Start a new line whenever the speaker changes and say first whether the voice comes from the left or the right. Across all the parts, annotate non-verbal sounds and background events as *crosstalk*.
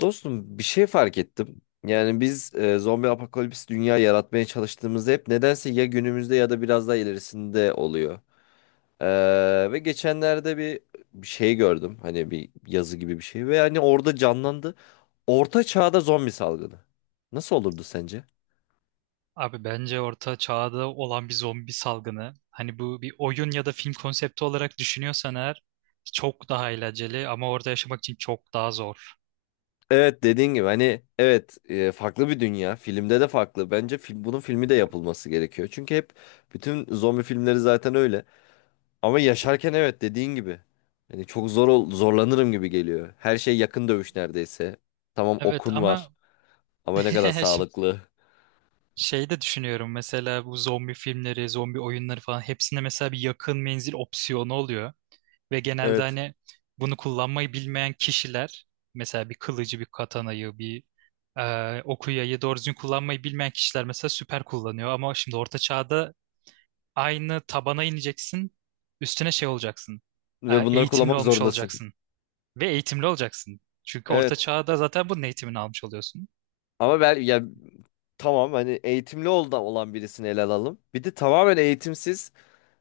left: Dostum bir şey fark ettim. Yani biz zombi apokalips dünya yaratmaya çalıştığımızda hep nedense ya günümüzde ya da biraz daha ilerisinde oluyor. Ve geçenlerde bir şey gördüm. Hani bir yazı gibi bir şey ve hani orada canlandı. Orta çağda zombi salgını. Nasıl olurdu sence?
right: Abi bence orta çağda olan bir zombi salgını, hani bu bir oyun ya da film konsepti olarak düşünüyorsan eğer çok daha eğlenceli ama orada yaşamak için çok daha zor.
left: Evet dediğin gibi hani evet, farklı bir dünya. Filmde de farklı. Bence film, bunun filmi de yapılması gerekiyor. Çünkü hep bütün zombi filmleri zaten öyle. Ama yaşarken evet dediğin gibi. Hani çok zor zorlanırım gibi geliyor. Her şey yakın dövüş neredeyse. Tamam,
right: Evet
left: okun var
right: ama
left: ama
right: *laughs*
left: ne kadar
right: şimdi
left: sağlıklı.
right: şey de düşünüyorum, mesela bu zombi filmleri, zombi oyunları falan, hepsinde mesela bir yakın menzil opsiyonu oluyor ve genelde
left: Evet. *laughs*
right: hani bunu kullanmayı bilmeyen kişiler, mesela bir kılıcı, bir katanayı, bir okuyayı doğru düzgün kullanmayı bilmeyen kişiler mesela süper kullanıyor, ama şimdi orta çağda aynı tabana ineceksin. Üstüne şey olacaksın.
left: Ve bunları
right: Eğitimli
left: kullanmak
right: olmuş
left: zorundasın.
right: olacaksın. Ve eğitimli olacaksın. Çünkü orta
left: Evet.
right: çağda zaten bunun eğitimini almış oluyorsun.
left: Ama ben ya, tamam, hani eğitimli olda olan birisini ele alalım. Bir de tamamen eğitimsiz,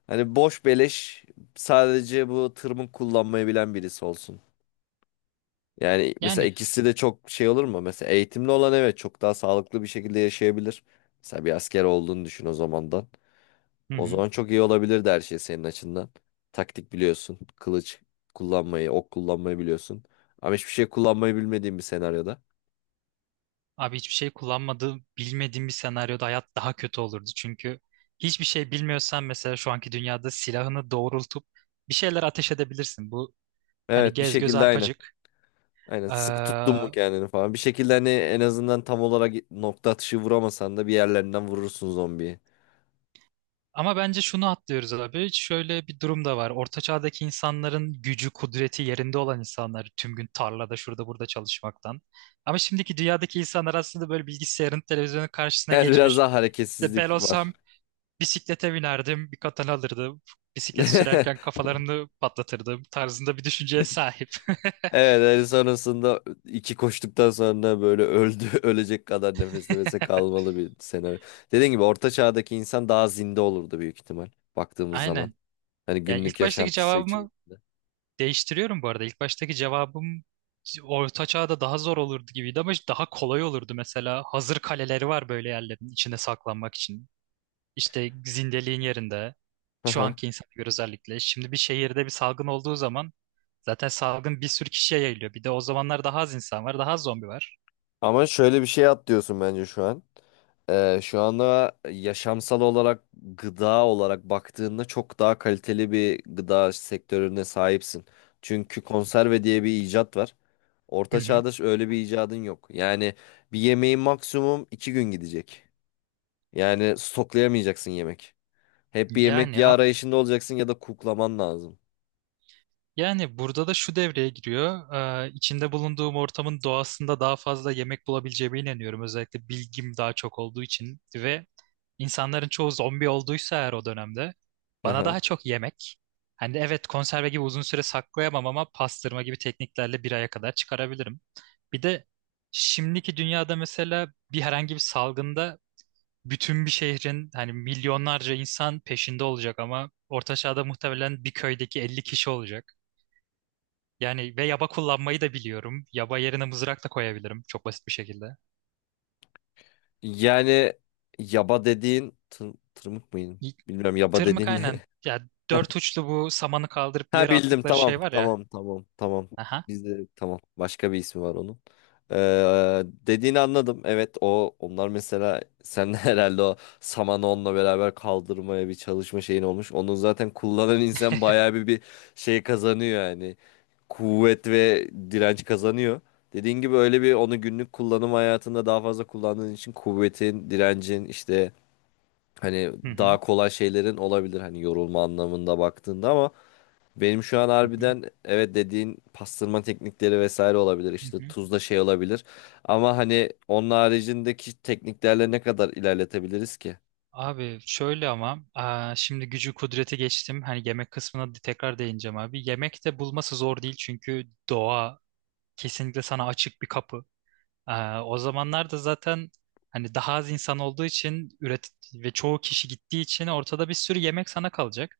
left: hani boş beleş, sadece bu tırmık kullanmayı bilen birisi olsun. Yani mesela
right: Yani
left: ikisi de çok şey olur mu? Mesela eğitimli olan evet çok daha sağlıklı bir şekilde yaşayabilir. Mesela bir asker olduğunu düşün o zaman da.
right: hı
left: O
right: hı.
left: zaman çok iyi olabilirdi her şey senin açından. Taktik biliyorsun. Kılıç kullanmayı, ok kullanmayı biliyorsun. Ama hiçbir şey kullanmayı bilmediğin bir senaryoda.
right: Abi hiçbir şey kullanmadığım, bilmediğim bir senaryoda hayat daha kötü olurdu. Çünkü hiçbir şey bilmiyorsan mesela şu anki dünyada silahını doğrultup bir şeyler ateş edebilirsin. Bu hani
left: Evet, bir
right: gez göz
left: şekilde aynen.
right: arpacık.
left: Aynen,
right: Ee,
left: sıkı tuttun mu kendini falan. Bir şekilde hani en azından tam olarak nokta atışı vuramasan da bir yerlerinden vurursun zombiyi.
right: Ama bence şunu atlıyoruz abi. Şöyle bir durum da var. Orta çağdaki insanların gücü, kudreti yerinde olan insanlar, tüm gün tarlada şurada burada çalışmaktan. Ama şimdiki dünyadaki insanlar aslında böyle bilgisayarın, televizyonun karşısına
left: Evet, biraz
right: geçmiş.
left: daha
right: İşte ben
left: hareketsizlik var.
right: olsam bisiklete binerdim, bir katana alırdım. Bisiklet sürerken
left: *laughs*
right: kafalarını patlatırdım tarzında bir düşünceye sahip. *laughs*
left: Evet, hani sonrasında iki koştuktan sonra böyle öldü *laughs* ölecek kadar nefes nefese kalmalı bir senaryo. Dediğim gibi orta çağdaki insan daha zinde olurdu büyük ihtimal baktığımız zaman.
right: Aynen.
left: Hani
right: Yani
left: günlük
right: ilk baştaki
left: yaşantısı
right: cevabımı
left: içerisinde.
right: değiştiriyorum bu arada. İlk baştaki cevabım orta Çağ'da daha zor olurdu gibiydi ama işte daha kolay olurdu mesela. Hazır kaleleri var, böyle yerlerin içine saklanmak için. İşte zindeliğin yerinde.
left: Hı
right: Şu
left: hı.
right: anki insana göre özellikle. Şimdi bir şehirde bir salgın olduğu zaman zaten salgın bir sürü kişiye yayılıyor. Bir de o zamanlar daha az insan var, daha az zombi var.
left: Ama şöyle bir şey atlıyorsun bence şu an. Şu anda yaşamsal olarak gıda olarak baktığında çok daha kaliteli bir gıda sektörüne sahipsin. Çünkü konserve diye bir icat var.
right: Hı
left: Orta
right: hı.
left: çağda öyle bir icadın yok. Yani bir yemeğin maksimum iki gün gidecek. Yani stoklayamayacaksın yemek. Hep bir yemek
right: Yani
left: ya
right: a-
left: arayışında olacaksın ya da kuklaman lazım.
right: Yani burada da şu devreye giriyor. İçinde bulunduğum ortamın doğasında daha fazla yemek bulabileceğime inanıyorum. Özellikle bilgim daha çok olduğu için ve İnsanların çoğu zombi olduysa eğer o dönemde bana
left: Aha.
right: daha çok yemek. Hani evet, konserve gibi uzun süre saklayamam ama pastırma gibi tekniklerle bir aya kadar çıkarabilirim. Bir de şimdiki dünyada mesela bir herhangi bir salgında bütün bir şehrin, hani milyonlarca insan peşinde olacak, ama orta çağda muhtemelen bir köydeki 50 kişi olacak. Yani ve yaba kullanmayı da biliyorum. Yaba yerine mızrak da koyabilirim çok basit bir şekilde.
left: Yani yaba dediğin tırmık mıydı?
right: Y-
left: Bilmiyorum, yaba
right: Tırmık
left: dediğin
right: aynen.
left: ne? *laughs*
right: Ya dört uçlu bu samanı kaldırıp bir
left: Ha
right: yere
left: bildim,
right: attıkları
left: tamam
right: şey var ya.
left: tamam tamam tamam.
right: Aha.
left: Bizde tamam, başka bir ismi var onun. Dediğini anladım. Evet, o onlar mesela sen *laughs* de herhalde o samanı onunla beraber kaldırmaya bir çalışma şeyin olmuş. Onu zaten kullanan insan bayağı bir şey kazanıyor yani. Kuvvet ve direnç kazanıyor. Dediğin gibi öyle bir onu günlük kullanım hayatında daha fazla kullandığın için kuvvetin, direncin işte, hani
right: Hı hı.
left: daha kolay şeylerin olabilir hani yorulma anlamında baktığında, ama benim şu an
right: Hı hı.
left: harbiden evet dediğin pastırma teknikleri vesaire olabilir,
right: Hı
left: işte
right: hı.
left: tuzla şey olabilir, ama hani onun haricindeki tekniklerle ne kadar ilerletebiliriz ki?
right: Abi şöyle ama şimdi gücü kudreti geçtim. Hani yemek kısmına tekrar değineceğim abi. Yemek de bulması zor değil, çünkü doğa kesinlikle sana açık bir kapı. O zamanlarda zaten hani daha az insan olduğu için üret ve çoğu kişi gittiği için ortada bir sürü yemek sana kalacak.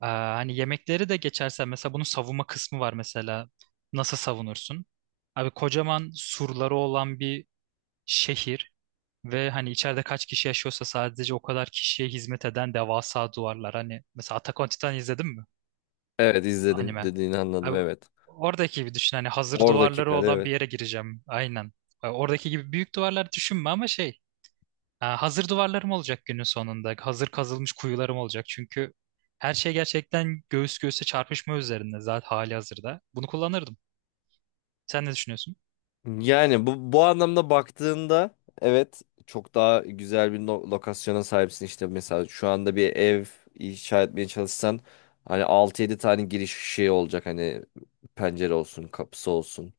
right: Hani yemekleri de geçersen mesela bunun savunma kısmı var mesela. Nasıl savunursun? Abi kocaman surları olan bir şehir. Ve hani içeride kaç kişi yaşıyorsa sadece o kadar kişiye hizmet eden devasa duvarlar. Hani mesela Attack on Titan izledin mi?
left: Evet izledim,
right: Anime.
left: dediğini anladım,
right: Abi,
left: evet.
right: oradaki gibi düşün. Hani hazır
left: Oradaki
right: duvarları
left: kare,
right: olan
left: evet.
right: bir yere gireceğim. Aynen. Oradaki gibi büyük duvarlar düşünme ama şey. Ha, Hazır duvarlarım olacak günün sonunda. Hazır kazılmış kuyularım olacak. Çünkü her şey gerçekten göğüs göğüse çarpışma üzerinde zaten hali hazırda. Bunu kullanırdım. Sen ne düşünüyorsun?
left: Yani bu anlamda baktığında evet çok daha güzel bir lokasyona sahipsin. İşte mesela şu anda bir ev inşa etmeye çalışsan hani altı yedi tane giriş şey olacak, hani pencere olsun kapısı olsun.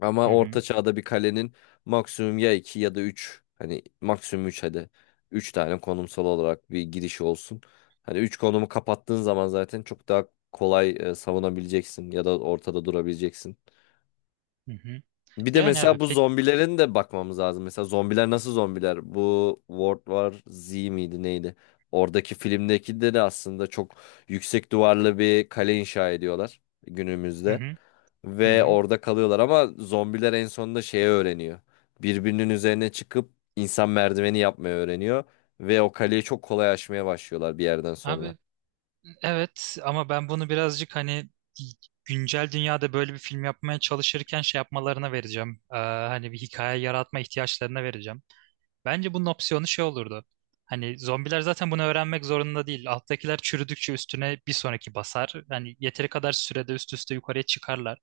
left: Ama
right: Hı
left: orta
right: hı.
left: çağda bir kalenin maksimum ya 2 ya da üç, hani maksimum 3 hadi, 3 tane konumsal olarak bir girişi olsun. Hani 3 konumu kapattığın zaman zaten çok daha kolay savunabileceksin ya da ortada durabileceksin.
right: Hı hı.
left: Bir de
right: Yani
left: mesela
right: abi
left: bu
right: pek...
left: zombilerin de bakmamız lazım. Mesela zombiler nasıl zombiler? Bu World War Z miydi neydi? Oradaki filmdeki de aslında çok yüksek duvarlı bir kale inşa ediyorlar
right: Hı
left: günümüzde.
right: hı. Hı
left: Ve
right: hı.
left: orada kalıyorlar ama zombiler en sonunda şeyi öğreniyor. Birbirinin üzerine çıkıp insan merdiveni yapmayı öğreniyor. Ve o kaleyi çok kolay aşmaya başlıyorlar bir yerden sonra.
right: Abi evet ama ben bunu birazcık hani güncel dünyada böyle bir film yapmaya çalışırken şey yapmalarına vereceğim. Hani bir hikaye yaratma ihtiyaçlarına vereceğim. Bence bunun opsiyonu şey olurdu. Hani zombiler zaten bunu öğrenmek zorunda değil. Alttakiler çürüdükçe üstüne bir sonraki basar. Hani yeteri kadar sürede üst üste yukarıya çıkarlar.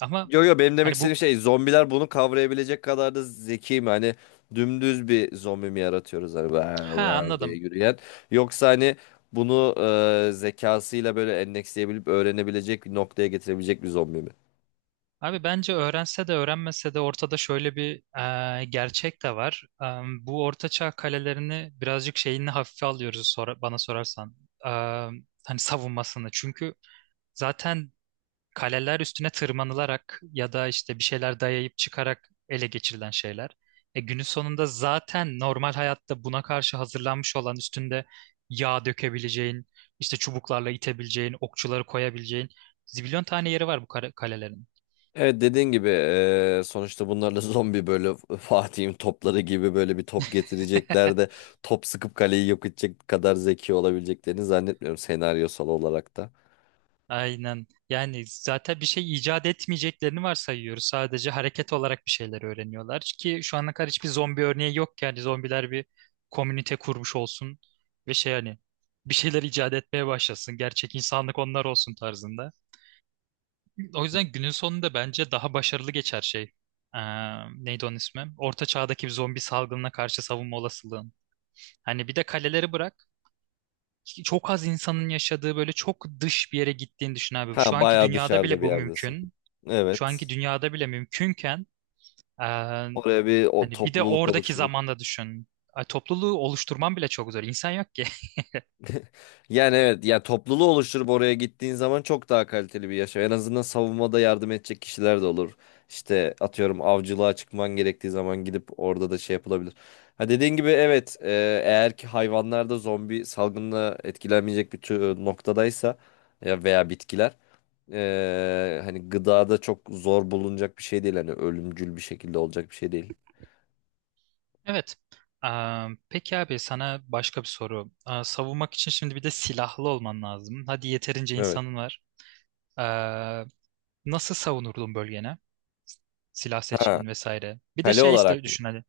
right: Ama
left: Yo yo, benim demek
right: hani bu
left: istediğim şey, zombiler bunu kavrayabilecek kadar da zeki mi? Hani dümdüz bir zombi mi yaratıyoruz hani "Vav,
right: Ha,
left: vav" diye
right: anladım.
left: yürüyen. Yoksa hani bunu zekasıyla böyle endeksleyebilip öğrenebilecek bir noktaya getirebilecek bir zombi mi?
right: Abi bence öğrense de öğrenmese de ortada şöyle bir gerçek de var. Bu ortaçağ kalelerini birazcık şeyini hafife alıyoruz, bana sorarsan. E, Hani savunmasını. Çünkü zaten kaleler üstüne tırmanılarak ya da işte bir şeyler dayayıp çıkarak ele geçirilen şeyler. Günün sonunda zaten normal hayatta buna karşı hazırlanmış olan, üstünde yağ dökebileceğin, işte çubuklarla itebileceğin, okçuları koyabileceğin zibilyon tane yeri var bu kalelerin.
left: Evet dediğin gibi, sonuçta bunlarla *laughs* zombi böyle Fatih'in topları gibi böyle bir top getirecekler
right: *laughs*
left: de top sıkıp kaleyi yok edecek kadar zeki olabileceklerini zannetmiyorum, senaryosal olarak da.
right: Aynen. Yani zaten bir şey icat etmeyeceklerini varsayıyoruz. Sadece hareket olarak bir şeyler öğreniyorlar. Ki şu ana kadar hiçbir zombi örneği yok ki. Yani zombiler bir komünite kurmuş olsun ve şey hani bir şeyler icat etmeye başlasın. Gerçek insanlık onlar olsun tarzında. O yüzden günün sonunda bence daha başarılı geçer şey. Ee, Neydi onun ismi? Orta çağdaki bir zombi salgınına karşı savunma olasılığın. Hani bir de kaleleri bırak. Çok az insanın yaşadığı böyle çok dış bir yere gittiğini düşün abi. Şu
left: Ha
right: anki
left: bayağı
right: dünyada
left: dışarıda
right: bile
left: bir
right: bu
left: yerdesin.
right: mümkün, şu anki
left: Evet.
right: dünyada bile mümkünken e,
left: Oraya bir o
right: hani bir de
left: topluluk
right: oradaki
left: oluşturup.
right: zamanda düşün. Topluluğu oluşturman bile çok zor. İnsan yok ki. *laughs*
left: Yani evet ya, topluluğu oluşturup oraya gittiğin zaman çok daha kaliteli bir yaşam. En azından savunmada yardım edecek kişiler de olur. İşte atıyorum avcılığa çıkman gerektiği zaman gidip orada da şey yapılabilir. Ha dediğin gibi evet, eğer ki hayvanlar da zombi salgınla etkilenmeyecek bir tür noktadaysa ya veya bitkiler, hani gıda da çok zor bulunacak bir şey değil. Hani ölümcül bir şekilde olacak bir şey değil.
right: Evet. E, peki abi, sana başka bir soru. Savunmak için şimdi bir de silahlı olman lazım. Hadi yeterince
left: Evet.
right: insanın var. E, Nasıl savunurdun bölgene? Silah
left: Ha,
right: seçimin vesaire. Bir de
left: kale
right: şey iste
left: olarak mı?
right: düşün hani.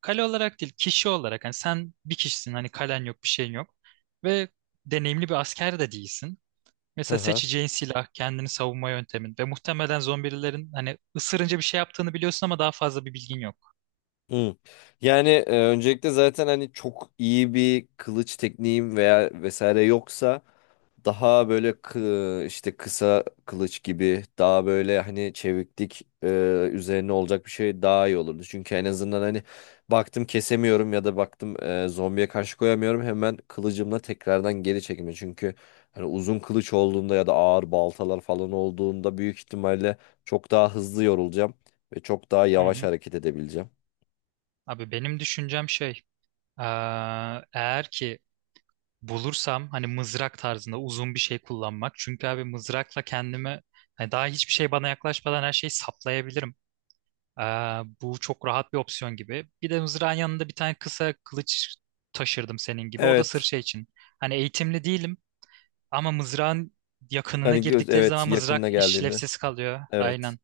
right: Kale olarak değil, kişi olarak. Hani sen bir kişisin. Hani kalen yok, bir şeyin yok. Ve deneyimli bir asker de değilsin. Mesela
left: *laughs*
right: seçeceğin silah, kendini savunma yöntemin, ve muhtemelen zombilerin hani ısırınca bir şey yaptığını biliyorsun ama daha fazla bir bilgin yok.
left: Hmm. Yani öncelikle zaten hani çok iyi bir kılıç tekniğim veya vesaire yoksa daha böyle işte kısa kılıç gibi daha böyle hani çeviklik üzerine olacak bir şey daha iyi olurdu. Çünkü en azından hani baktım kesemiyorum ya da baktım, zombiye karşı koyamıyorum, hemen kılıcımla tekrardan geri çekme. Çünkü hani uzun kılıç olduğunda ya da ağır baltalar falan olduğunda büyük ihtimalle çok daha hızlı yorulacağım ve çok daha
right: Hı
left: yavaş
right: hı.
left: hareket edebileceğim.
right: Abi benim düşüncem şey, eğer ki bulursam hani mızrak tarzında uzun bir şey kullanmak. Çünkü abi mızrakla kendimi hani daha hiçbir şey bana yaklaşmadan her şeyi saplayabilirim. Bu çok rahat bir opsiyon gibi. Bir de mızrağın yanında bir tane kısa kılıç taşırdım senin gibi. O da sırf
left: Evet.
right: şey için. Hani eğitimli değilim. Ama mızrağın yakınına
left: Hani göz,
right: girdikleri
left: evet,
right: zaman
left: yakınına
right: mızrak
left: geldiğinde.
right: işlevsiz kalıyor.
left: Evet.
right: Aynen.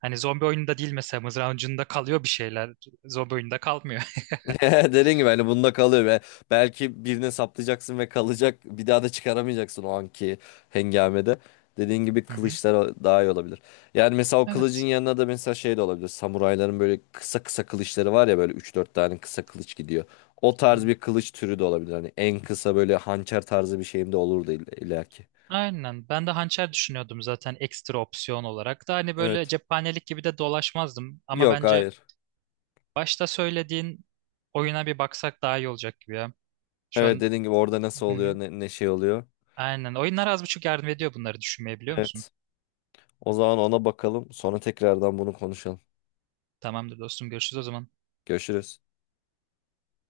right: Hani zombi oyununda değil, mesela mızrağın ucunda kalıyor bir şeyler. Zombi oyununda kalmıyor.
left: *laughs* Dediğin gibi hani bunda kalıyor ve belki birine saplayacaksın ve kalacak. Bir daha da çıkaramayacaksın o anki hengamede. Dediğin gibi
right: *laughs* Hı hı.
left: kılıçlar daha iyi olabilir. Yani mesela o kılıcın
right: Evet.
left: yanına da mesela şey de olabilir. Samurayların böyle kısa kısa kılıçları var ya, böyle üç dört tane kısa kılıç gidiyor. O
right: Hı.
left: tarz bir kılıç türü de olabilir. Hani en kısa böyle hançer tarzı bir şeyim de olurdu illaki.
right: Aynen. Ben de hançer düşünüyordum zaten ekstra opsiyon olarak. Da hani böyle
left: Evet.
right: cephanelik gibi de dolaşmazdım. Ama
left: Yok,
right: bence
left: hayır.
right: başta söylediğin oyuna bir baksak daha iyi olacak gibi ya. Şu
left: Evet
right: an
left: dediğin gibi orada nasıl
right: hı
left: oluyor,
right: hı.
left: ne şey oluyor.
right: Aynen. Oyunlar az buçuk yardım ediyor bunları düşünmeye, biliyor musun?
left: Evet. O zaman ona bakalım. Sonra tekrardan bunu konuşalım.
right: Tamamdır dostum. Görüşürüz o zaman.
left: Görüşürüz.